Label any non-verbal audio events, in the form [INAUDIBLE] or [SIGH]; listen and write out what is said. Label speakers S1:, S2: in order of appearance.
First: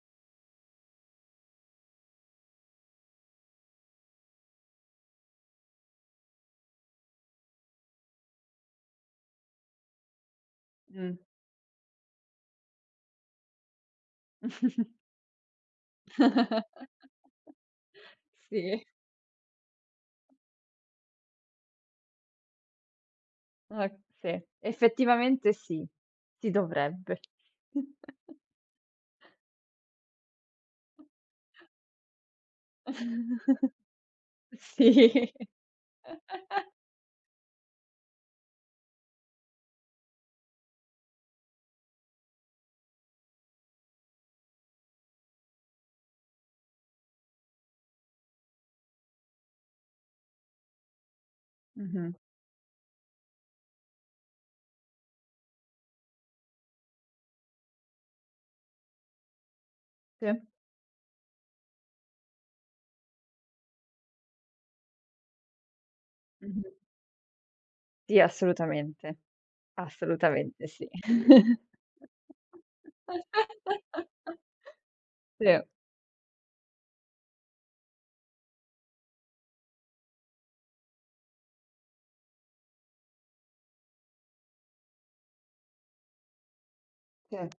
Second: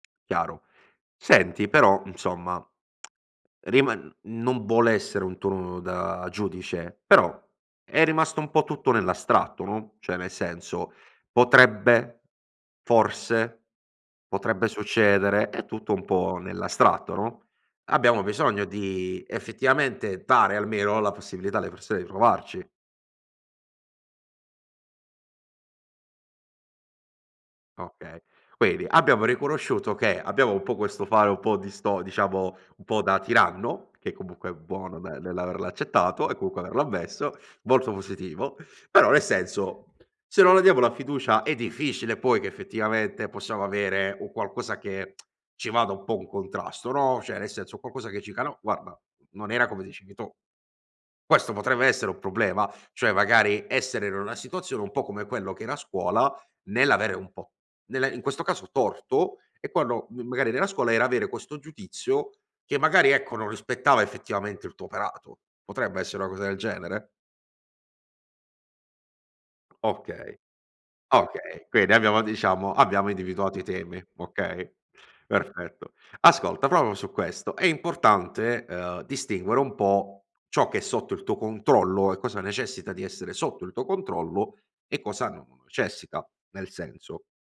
S1: Chiaro, senti però, insomma, [TSK] riman non vuole essere un tono da giudice, però è rimasto un po' tutto nell'astratto, no, cioè nel senso,
S2: Mh.
S1: potrebbe forse, potrebbe
S2: [CHUCKLES]
S1: succedere, è tutto un po' nell'astratto, no,
S2: [CHUCKLES]
S1: abbiamo bisogno
S2: Sì.
S1: di, effettivamente, dare almeno la possibilità alle persone di provarci.
S2: Ok sì, effettivamente sì, ti dovrebbe
S1: Okay,
S2: [CHUCKLES]
S1: quindi abbiamo riconosciuto che abbiamo un po' questo fare un po'
S2: [CHUCKLES]
S1: disto diciamo un po' da tiranno, che
S2: [CHUCKLES]
S1: comunque è buono ne
S2: Sì.
S1: nell'averlo accettato e, comunque,
S2: [CHUCKLES]
S1: averlo ammesso, molto positivo. Però, ne senso, se non la diamo la fiducia è difficile poi che, effettivamente, possiamo avere un qualcosa che [TSK] ci vada un po' un contrasto, no, cioè nel senso, un qualcosa che ci dica: "No, guarda, n non era come dicevi tu". Questo potrebbe
S2: Mh-mh.
S1: essere un problema, cioè, magari essere in una situazione, un po' come quello che era scuola, nell'avere un po' nell'a in questo caso torto, e quando m
S2: Sì.
S1: magari nella scuola era avere questo giudizio che, magari, ecco, non rispettava effettivamente il tuo operato. Potrebbe essere una cosa del
S2: Mh-mh.
S1: genere?
S2: Sì, assolutamente.
S1: Okay,
S2: Assolutamente sì.
S1: okay quindi abbiamo, diciamo abbiamo individuato i
S2: [LAUGHS]
S1: temi. Okay,
S2: Sì.
S1: perfetto. Ascolta, proprio su questo è importante, uhm, distinguere un po' ciò che è sotto il tuo controllo, e cosa necessita di essere sotto il tuo controllo, e cosa non lo necessita, nel senso
S2: Sì.